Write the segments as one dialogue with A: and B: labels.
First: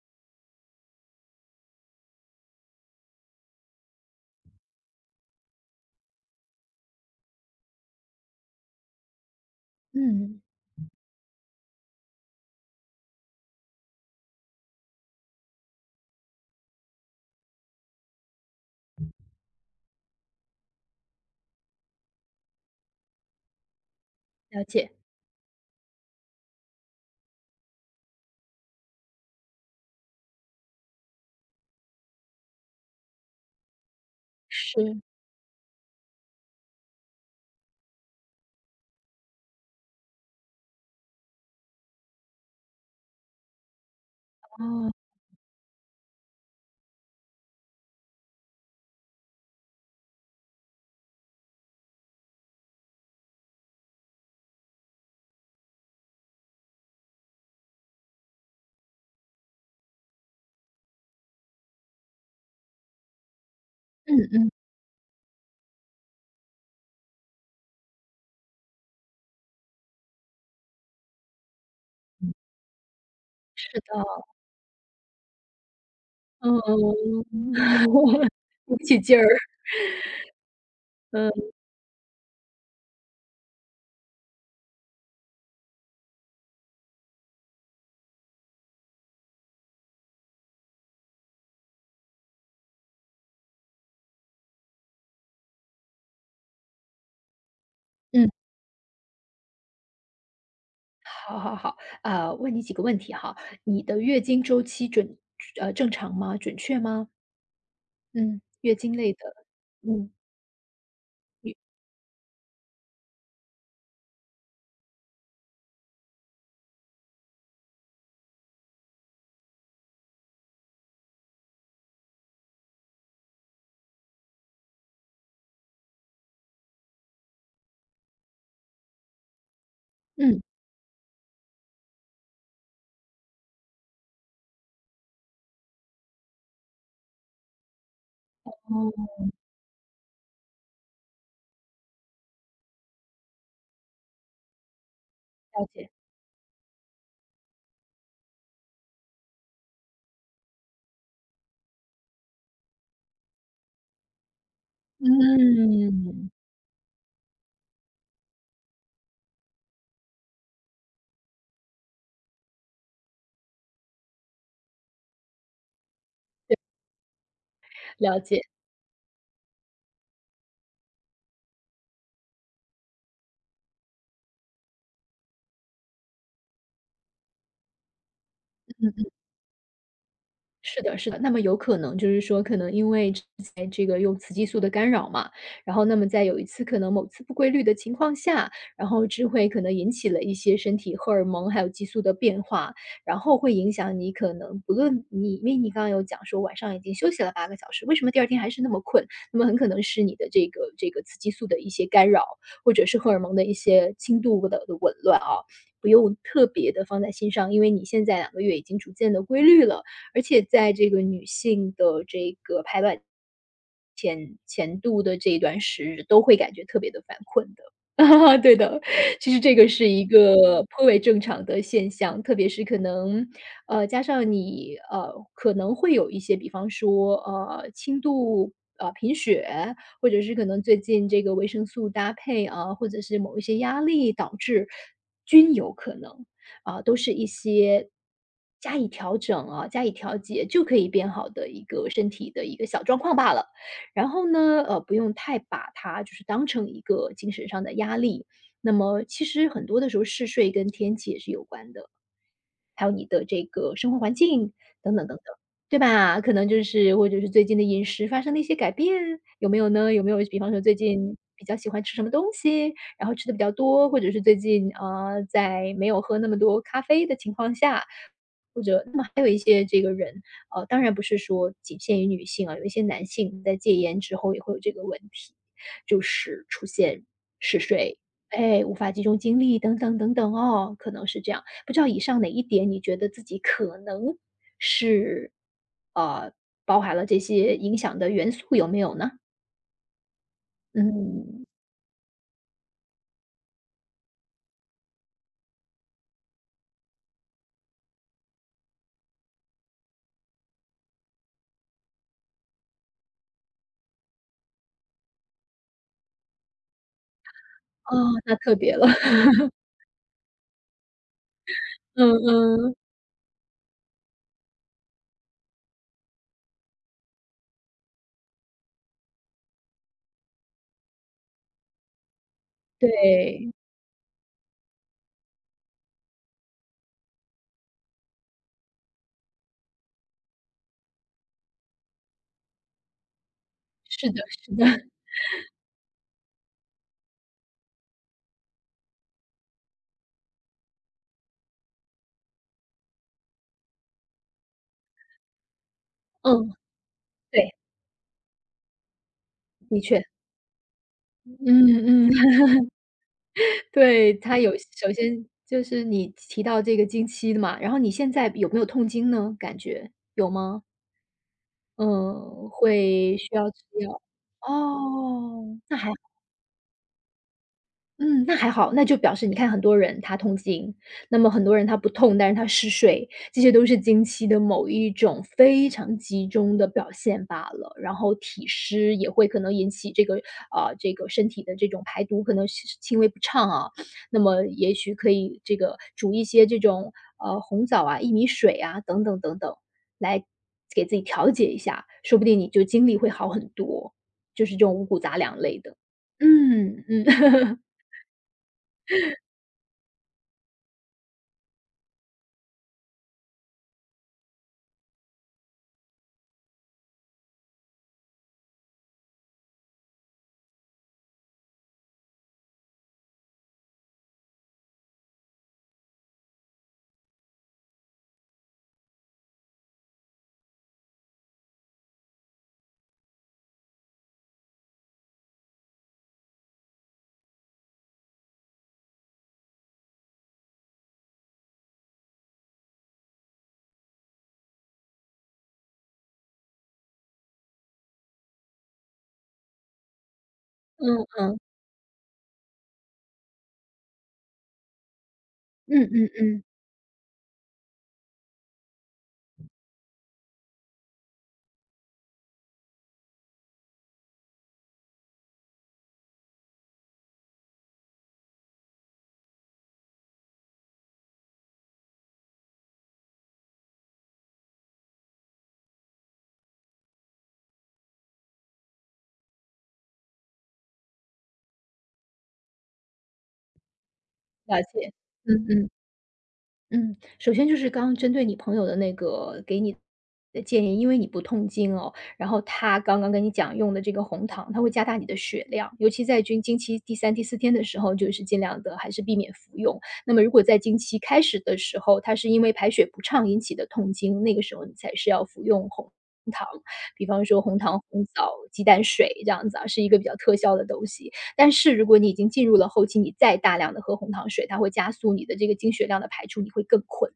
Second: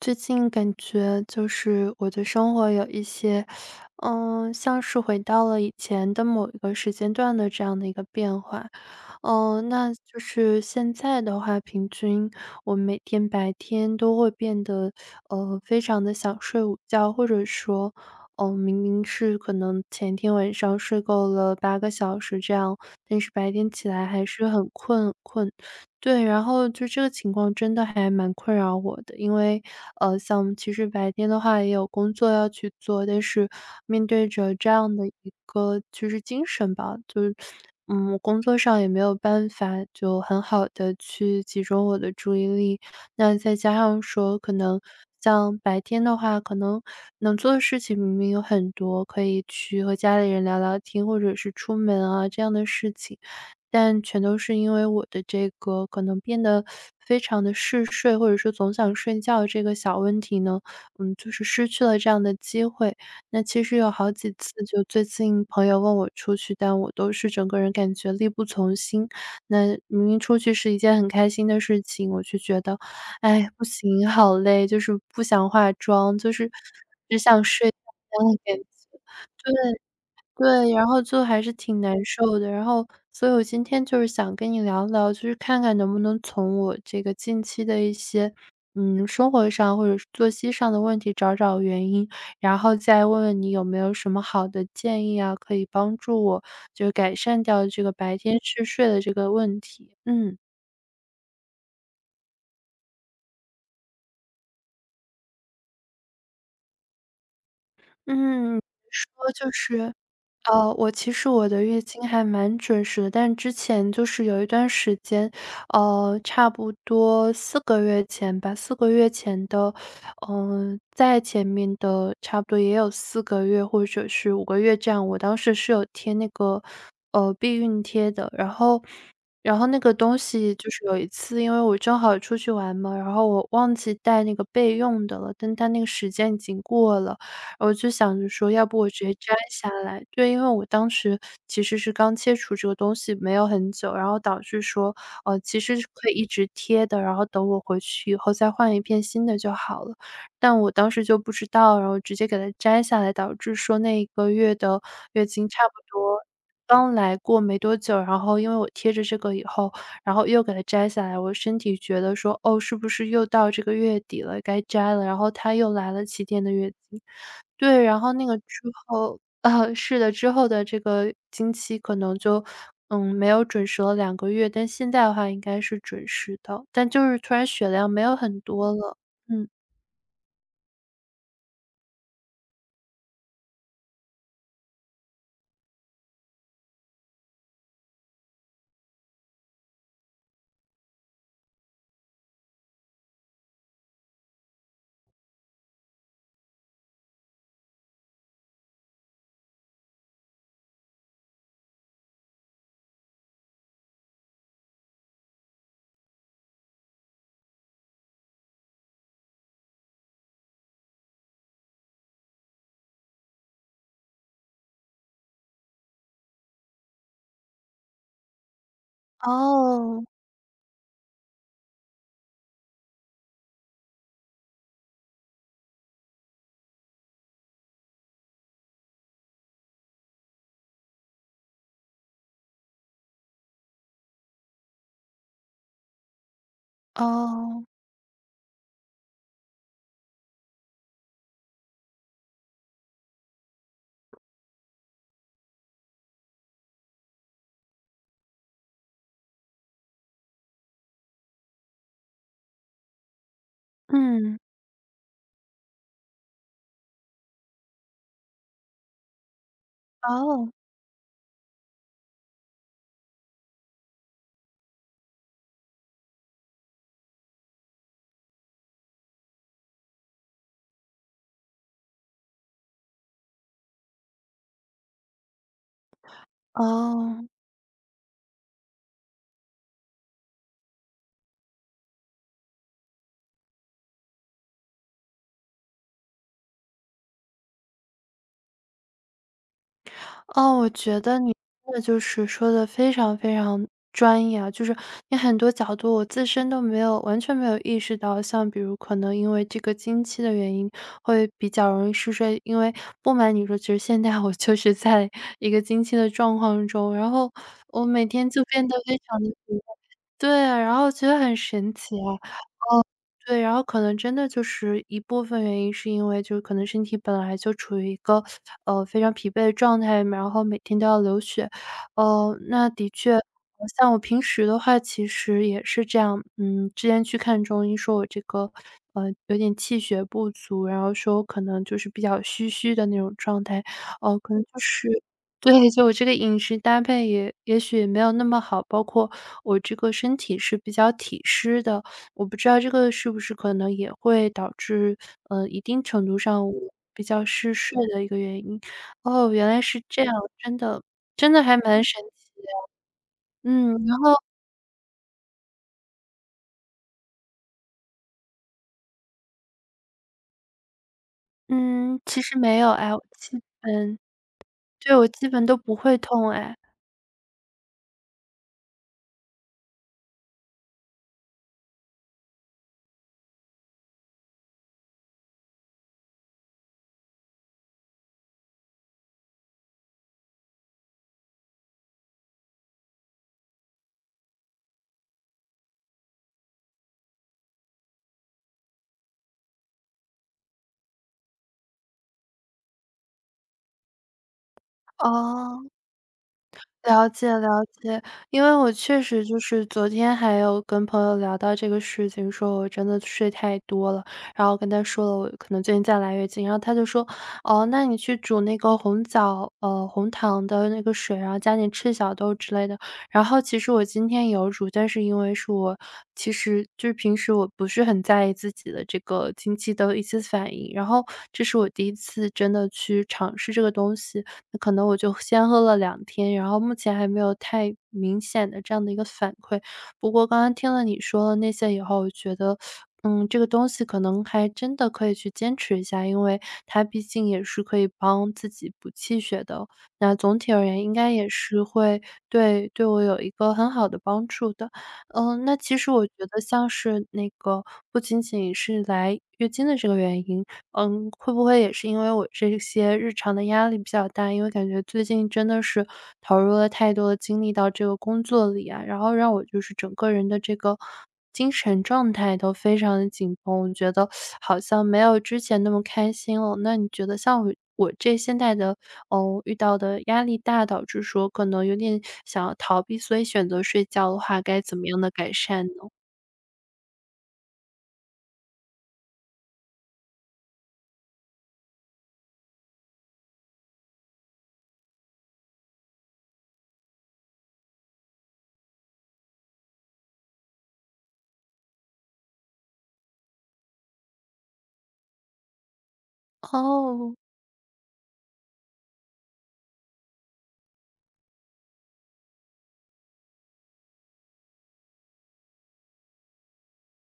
A: 最近感觉就是我的生活有一些，像是回到了以前的某一个时间段的这样的一个变化。那就
B: 嗯，
A: 是现在的话，平均我每天白天都会变得，非常的想睡午觉，或者说，哦，明明是可能前天晚上睡够了8个小时这样，但是白天起来还是
B: 了
A: 很
B: 解，
A: 困很困。对，然后就这个情况真的还蛮困扰我的，因为，像其实白天的话也有工作要去做，但是面对着这样
B: 是，
A: 的一个就是精神吧，就是，我工作上也没有办法就很好的去集中我的注意力，那再加上说可能
B: 啊，
A: 像白天的话，可能能做的事情明明有很多，可以去和家里人聊聊天，或者是出门啊这样的事情。但全都是因为我的这个可能变得非常的嗜睡，或者说总想睡觉这个小问题呢，就是失去了这样的机会。那其实有好
B: 嗯
A: 几
B: 嗯
A: 次就最近朋友问我出去，但我都是整个人感觉力不从心。那明明出去是一件很开心的事情，我
B: 嗯，
A: 却觉得，哎，不
B: 是的，
A: 行，好累，就是不想化妆，就是
B: 嗯，
A: 只想睡觉 这样的感觉。
B: 鼓起劲儿，
A: 对，然后就
B: 嗯
A: 还是挺难受的。然后，所以我今天就是想跟你聊聊，就是看看能不能从我这个近期的一些，生活上或者是作息上的问题找找原因，然后再问问你有没有什么好的建议啊，可以帮助我就是改善掉这个白
B: 嗯，
A: 天嗜睡的这个问题。嗯。
B: 好好好，问你几个问题哈，你的月经周期正常吗？准确吗？嗯，
A: 嗯，
B: 月经类
A: 说
B: 的，
A: 就是
B: 嗯，
A: 我其实我
B: 你
A: 的月经还蛮准时的，但之前就是有一段时间，差不多四个月前的，在前面的差不多也有四个月或者是5个月这样，我当时是有贴那个，避孕贴的。然后那个东
B: 嗯，
A: 西就是有一次，因为我正好出去玩嘛，然后我忘记带那个备用的了，但它那个时间已经过了。我就想着说要不我
B: 哦，
A: 直接摘下来。对，因为我当时其实是刚切除这个东西没有很久，然后导致说，其
B: 了
A: 实是
B: 解，
A: 可以一直贴的，然后等我回去以后再换一片新的就好了。但我当时就不知道，然后直接给它摘下来，导致说那1个月的月经差不多
B: 嗯，
A: 刚来过没多久，然后因为我贴着这个以后，然后又给它摘下来，我身体觉得说，哦，是不是又到这个月底了，该摘了，然后它又来了7天的月经。对，然后
B: 了
A: 那个
B: 解，
A: 之后啊，是的，之后的这个经期可能就，没有准时了2个月，但现在的话应该是准时的，但就是突然血量没有很多了。
B: 嗯。
A: 嗯。
B: 是的，是的。那么有可能就是说，可能因为之前这个用雌激素的干扰嘛，然后那么在有一次可能某次不规律的情况下，然后智会可能引起了一些身体荷尔蒙还有激素的变化，然后会影响你可能不论你，因为你刚刚有讲说晚上已经休息了8个小时，为什么第二天还是那么困？那么很可能是你的这个雌激素的一些干扰，或者是荷尔蒙的一些轻度的紊乱啊。不用特别的放在心上，因为你现在2个月已经逐渐的规律了，而且在这个女性的这个排卵前度的这一段时日，都会感觉特别的犯困的。对的，其实这个是一
A: 哦。
B: 个颇为正常的现象，特别是可能，加上你，可能会有一些比方说，轻度，贫血，或者是可能最近这个维生素搭配啊，或者是某一些压力导致均有可能。啊，都是一
A: 哦。
B: 些加以调整啊、加以调节就可以变好的一个身体的一个小状况罢了。然后呢，不用太把它就是当成一个精神上的压力。那么其实很多的时候，嗜睡跟天气也是有关的。还有你的这个生活环
A: 嗯。
B: 境等等等等，对吧？可能就是或者是最近的饮食发生了一些改变，有没有呢？有没有比
A: 哦。
B: 方说最近比较喜欢吃什么东西，然后吃的比较多，或者是最近，在没有喝那么多咖啡的情况下，或者那么还有一些这个人，当然不是说仅限于女性啊，有一些男性在戒烟之后也会有这个问题，就是出现
A: 哦。
B: 嗜睡，哎，无法集中精力等等等等哦，可能是这样。不知道以上哪一点你觉得自己可能是，呃，包含了这些影响的元素有没有呢？
A: 哦，我觉得你
B: 嗯，
A: 真的就是说的非常非常专业啊，就是你很多角度我自身都没有完全没有意识到，像比如可能因为这个经期的原因会比较容易嗜睡。因为不瞒你说，其实现在我就是在 一个经期的状况中，然后我
B: 哦，
A: 每天
B: 那
A: 就
B: 特
A: 变
B: 别
A: 得
B: 了，
A: 非常 的疲惫。 对啊，然后觉得很神奇
B: 嗯
A: 啊。
B: 嗯，
A: 对，然后可能真的就是一部分原因是因为就是可能身体本来就处于一个，非常疲惫的状态，然后每天都要流血。那的确，
B: 对，
A: 像我平时的话其实也是这样，之前去看中医说我这个，呃，有点气血不足，然后说我可能就是比较虚虚的那种状态，
B: 是的
A: 可能就
B: 是的，
A: 是对，就我这个饮食搭配也许也没有那么好，包括我这个身体是比较体湿的，我不知道这个是不是可能也会导致，一定程度上
B: 嗯，
A: 我比较
B: 对，
A: 嗜睡的一个原因。哦，原来
B: 的
A: 是
B: 确，
A: 这样，真的真的还
B: 嗯
A: 蛮神奇
B: 嗯。
A: 的。嗯，然
B: 对，
A: 后
B: 它有首先就是你提到这个经期的嘛，然后你现在有没有痛经呢？感觉有吗？
A: 嗯，其实
B: 嗯，
A: 没有哎，我
B: 会需
A: 基
B: 要吃
A: 本
B: 药？
A: 对，我基本都
B: 哦，
A: 不
B: 那还
A: 会痛哎。
B: 嗯，那还好，那就表示你看很多人他痛经，那么很多人他不痛，但是他嗜睡，这些都是经期的某一种非常集中的表现罢了。然后体湿也会可能引起这个这个身体的这种排毒可能是轻微不畅啊，那么也许可以这个煮一些这种红枣啊、薏米水啊等等等等，来给自己调节一下，说不定你就精力会好很多，就是这种五谷杂粮类
A: 哦。
B: 的。嗯
A: 了解了
B: 嗯。
A: 解，因为我确实就是昨天还有跟朋友聊到这个事情，说我真的睡太多了，然后跟他说了我可能最近在来月经，然后他就说："哦，那你去煮那个红枣红糖的那个水，然后加点赤小豆之类的。"然后其实我今天有煮，但是因为是我其实就是平时我不是很在意自己的这个经期的一些反应，然后这是我第一次真的去尝试这个东西，那可能我就先喝了2天，然后目前还没有太明显的这样的一个反馈。不过刚刚听了你说了那些以后，我觉得，这个东西可能还真的可以去坚持一下，因为它毕竟也是可以帮自己补气血的哦，那总体而言应
B: 嗯
A: 该也
B: 嗯，
A: 是会对我有一个很好的帮助的。嗯，那其
B: 嗯
A: 实我
B: 嗯
A: 觉得
B: 嗯。
A: 像是那个不仅仅是来月经的这个原因，会不会也是因为我这些日常的压力比较大？因为感觉最近真的是投入了太多的精力到这个工作里啊，然后让我就是整个人的这个精神状态都非常的紧绷，我觉得好像没有之前那么开心了。那你觉得像我这现在的哦，遇到的压力大，导致说可能有点想要逃避，所以选择睡觉的话，该
B: 了
A: 怎么
B: 解，
A: 样的改
B: 嗯
A: 善
B: 嗯。
A: 呢？
B: 嗯，首先就是刚刚针对你朋友的那个给你的建议，因为你不痛经哦，然后他刚刚跟你讲用的这个红糖，它会加大你的血量，尤其在经期第3、第4天的时候，就是尽量的还是避免服用。那么如果在经期开始的时候，它是因为排血不畅引起的痛经，那个时候你才是要服用红糖，比
A: 哦。
B: 方说红糖、红枣、鸡蛋水这样子啊，是一个比较特效的东西。但是如果你已经进入了后期，你再大量的喝红糖水，它会加速你的这个经血量的排出，你会更困。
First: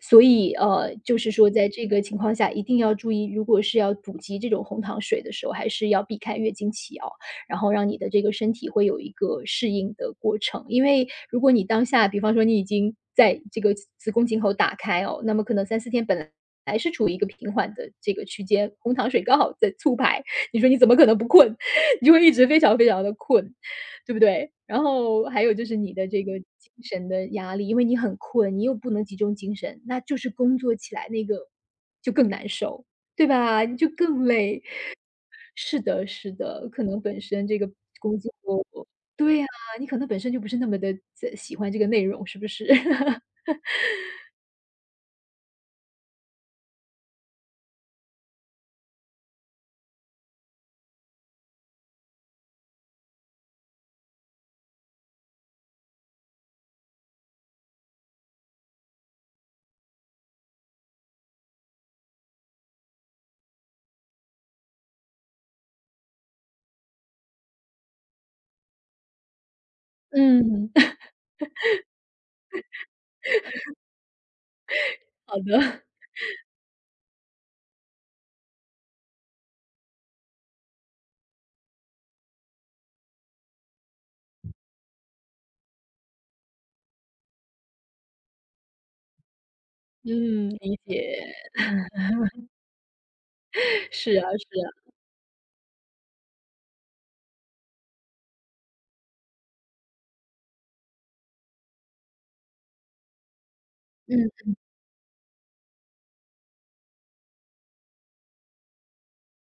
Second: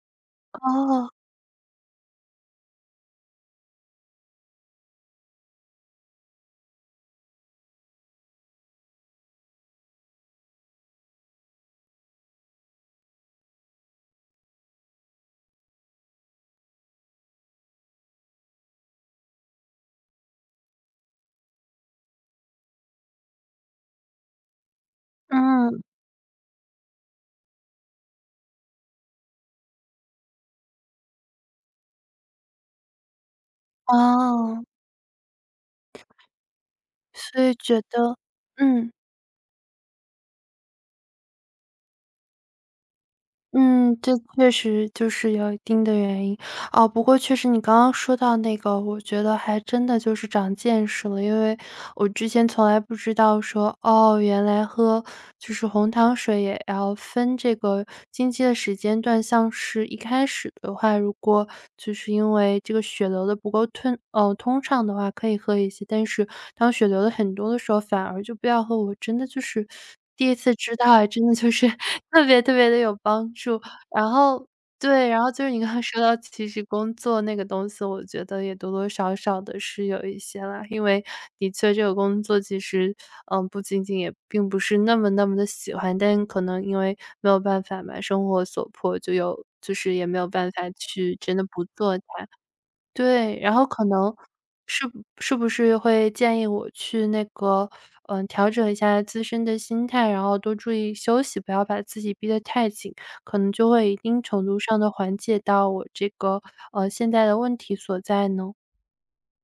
B: 所以
A: 哦。
B: 就是说在这个情况下一定要注意，如果是要补给这种红糖水的时候，还是要避开月经期哦，然后让你的这个身体会有一个适应的过程。因为如果你当下，比方说你已经在这个子宫颈口打开哦，那么可能3、4天本来是处于一个平缓的这个区间，红糖水刚好在促排，你说你怎么可能不困？你就会一直非常非常的困。对不对？然后还有就是
A: 嗯。
B: 你的这个精神的压力，因为你很困，你又不能集中精神，那就是工作起来那个就更难受，对吧？你就更累。
A: 哦，
B: 是的，是的，可能本
A: 所
B: 身
A: 以
B: 这个
A: 觉得
B: 工作
A: 嗯。
B: 对呀，你可能本身就不是那么的喜欢这个内容，是不是？
A: 嗯，这确实就是有一定的原因。哦，不过确实你刚刚说到那个，我觉得还真的就是长见识了，因为我之前从来不知道说，哦，原来喝就是红糖水也要分这个经期的时间段。像是一开始的话，如果就是因为这个血流的不够通，通畅的话，可以喝一些，但是当血流的很多的时候，反而就不要喝。我真的就是第一次
B: 嗯，
A: 知道，哎，真的就是特别特别的有帮助。然后对，然后
B: 好
A: 就是你刚刚
B: 的，
A: 说到其实工作那个东西，我觉得也多多少少的是有一些啦。因为的确这个工作其实，不仅仅也并不是那么的喜欢，但可能因为没有办法嘛，生活所迫，就是也没有
B: 嗯，
A: 办法
B: 理解，
A: 去真的不做。对，然后可能
B: 是啊，是
A: 是
B: 啊，
A: 不是不是会建议我去那个，调整一下自身的心态，然后多注意休息，不要把自己逼得太紧，可能就会一定
B: 嗯。
A: 程度上的缓解到我这个，现在的问题所在呢？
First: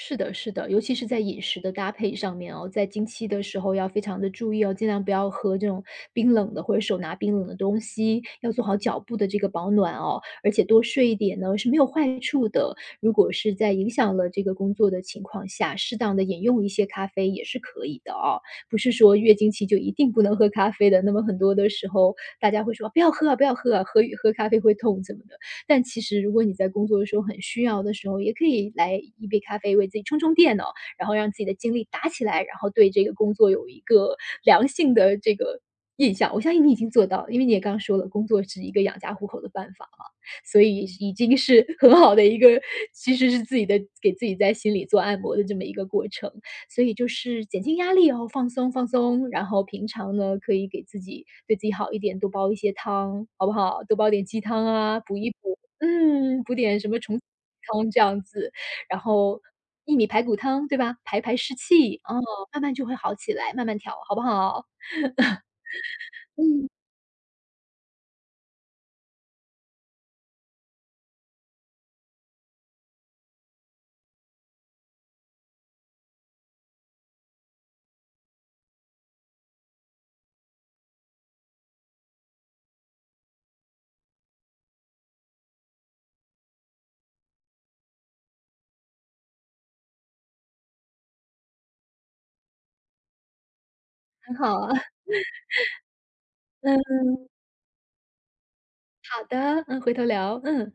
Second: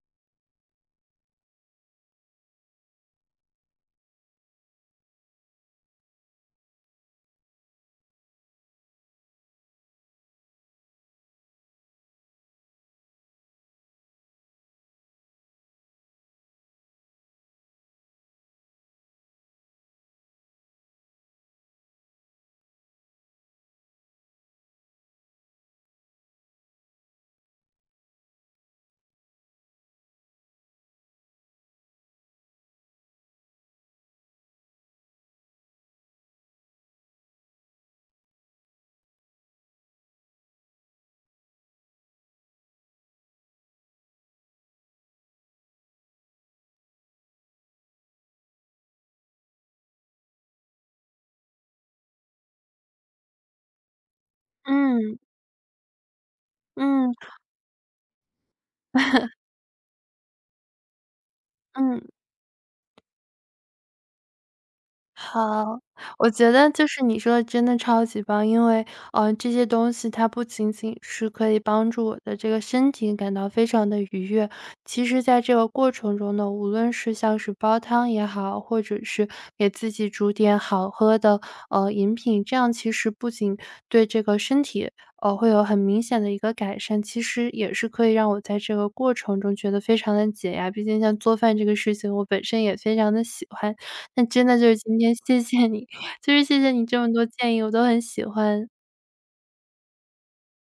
B: 是的，是的，尤其是在饮食的搭配上面哦，在经期的时候要非常的注意哦，尽量不要喝这种冰冷的或者手拿冰冷的东西，要做好脚部的这个保暖哦，而且多睡一点呢是没有坏处的。如果是在影响了这个工作的情况下，适当的饮用一些咖啡也是可以的哦，不是说月经期就一定不能喝咖啡的。那么很多的时候，大家会说：“不要喝啊，不要喝啊，喝喝咖啡会痛”怎么的。但其实如果你在工作的时候很需要的时候，也可以来一杯咖啡为自己充充电哦，然后让自己的精力打起来，然后对这个工作有一个良性的这个印象。我相信你已经做到了，因为你也刚说了，工作是一个养家糊口的办法嘛，所以已经是 很好的一个，其实是自己的给自己在心里做按摩的这么一个过程。所以就是减轻压力然后放松放松，然后平常呢可以给自己对自己好一点，多煲一些汤，好不好？多煲点鸡汤啊，补
A: 嗯。
B: 一补。嗯，补点什么
A: 嗯。
B: 虫子汤这样子，然后薏米排骨汤，对吧？排排湿气，
A: 嗯。
B: 哦，慢慢就会好起来，慢慢调，好不好？
A: 好，我觉得就是你说的真的超级棒，因为这些东西它不仅仅是可以帮助我的这个身体感到非常的愉悦，其实在这个过程中呢，无论是像是煲汤也好，或者是给自己煮点好喝的饮品，这样其实不仅对这个身体会有很明显的一个改善，其实也是可以让我在这个过程中觉得非常的解压。毕竟像做饭这个事情，我本身也非常的喜欢，那
B: 很
A: 真的
B: 好，
A: 就
B: 啊，
A: 是今天谢谢你，就是谢谢你这
B: 嗯，
A: 么多建议，我都很喜欢。
B: 好的，嗯，回头聊，嗯。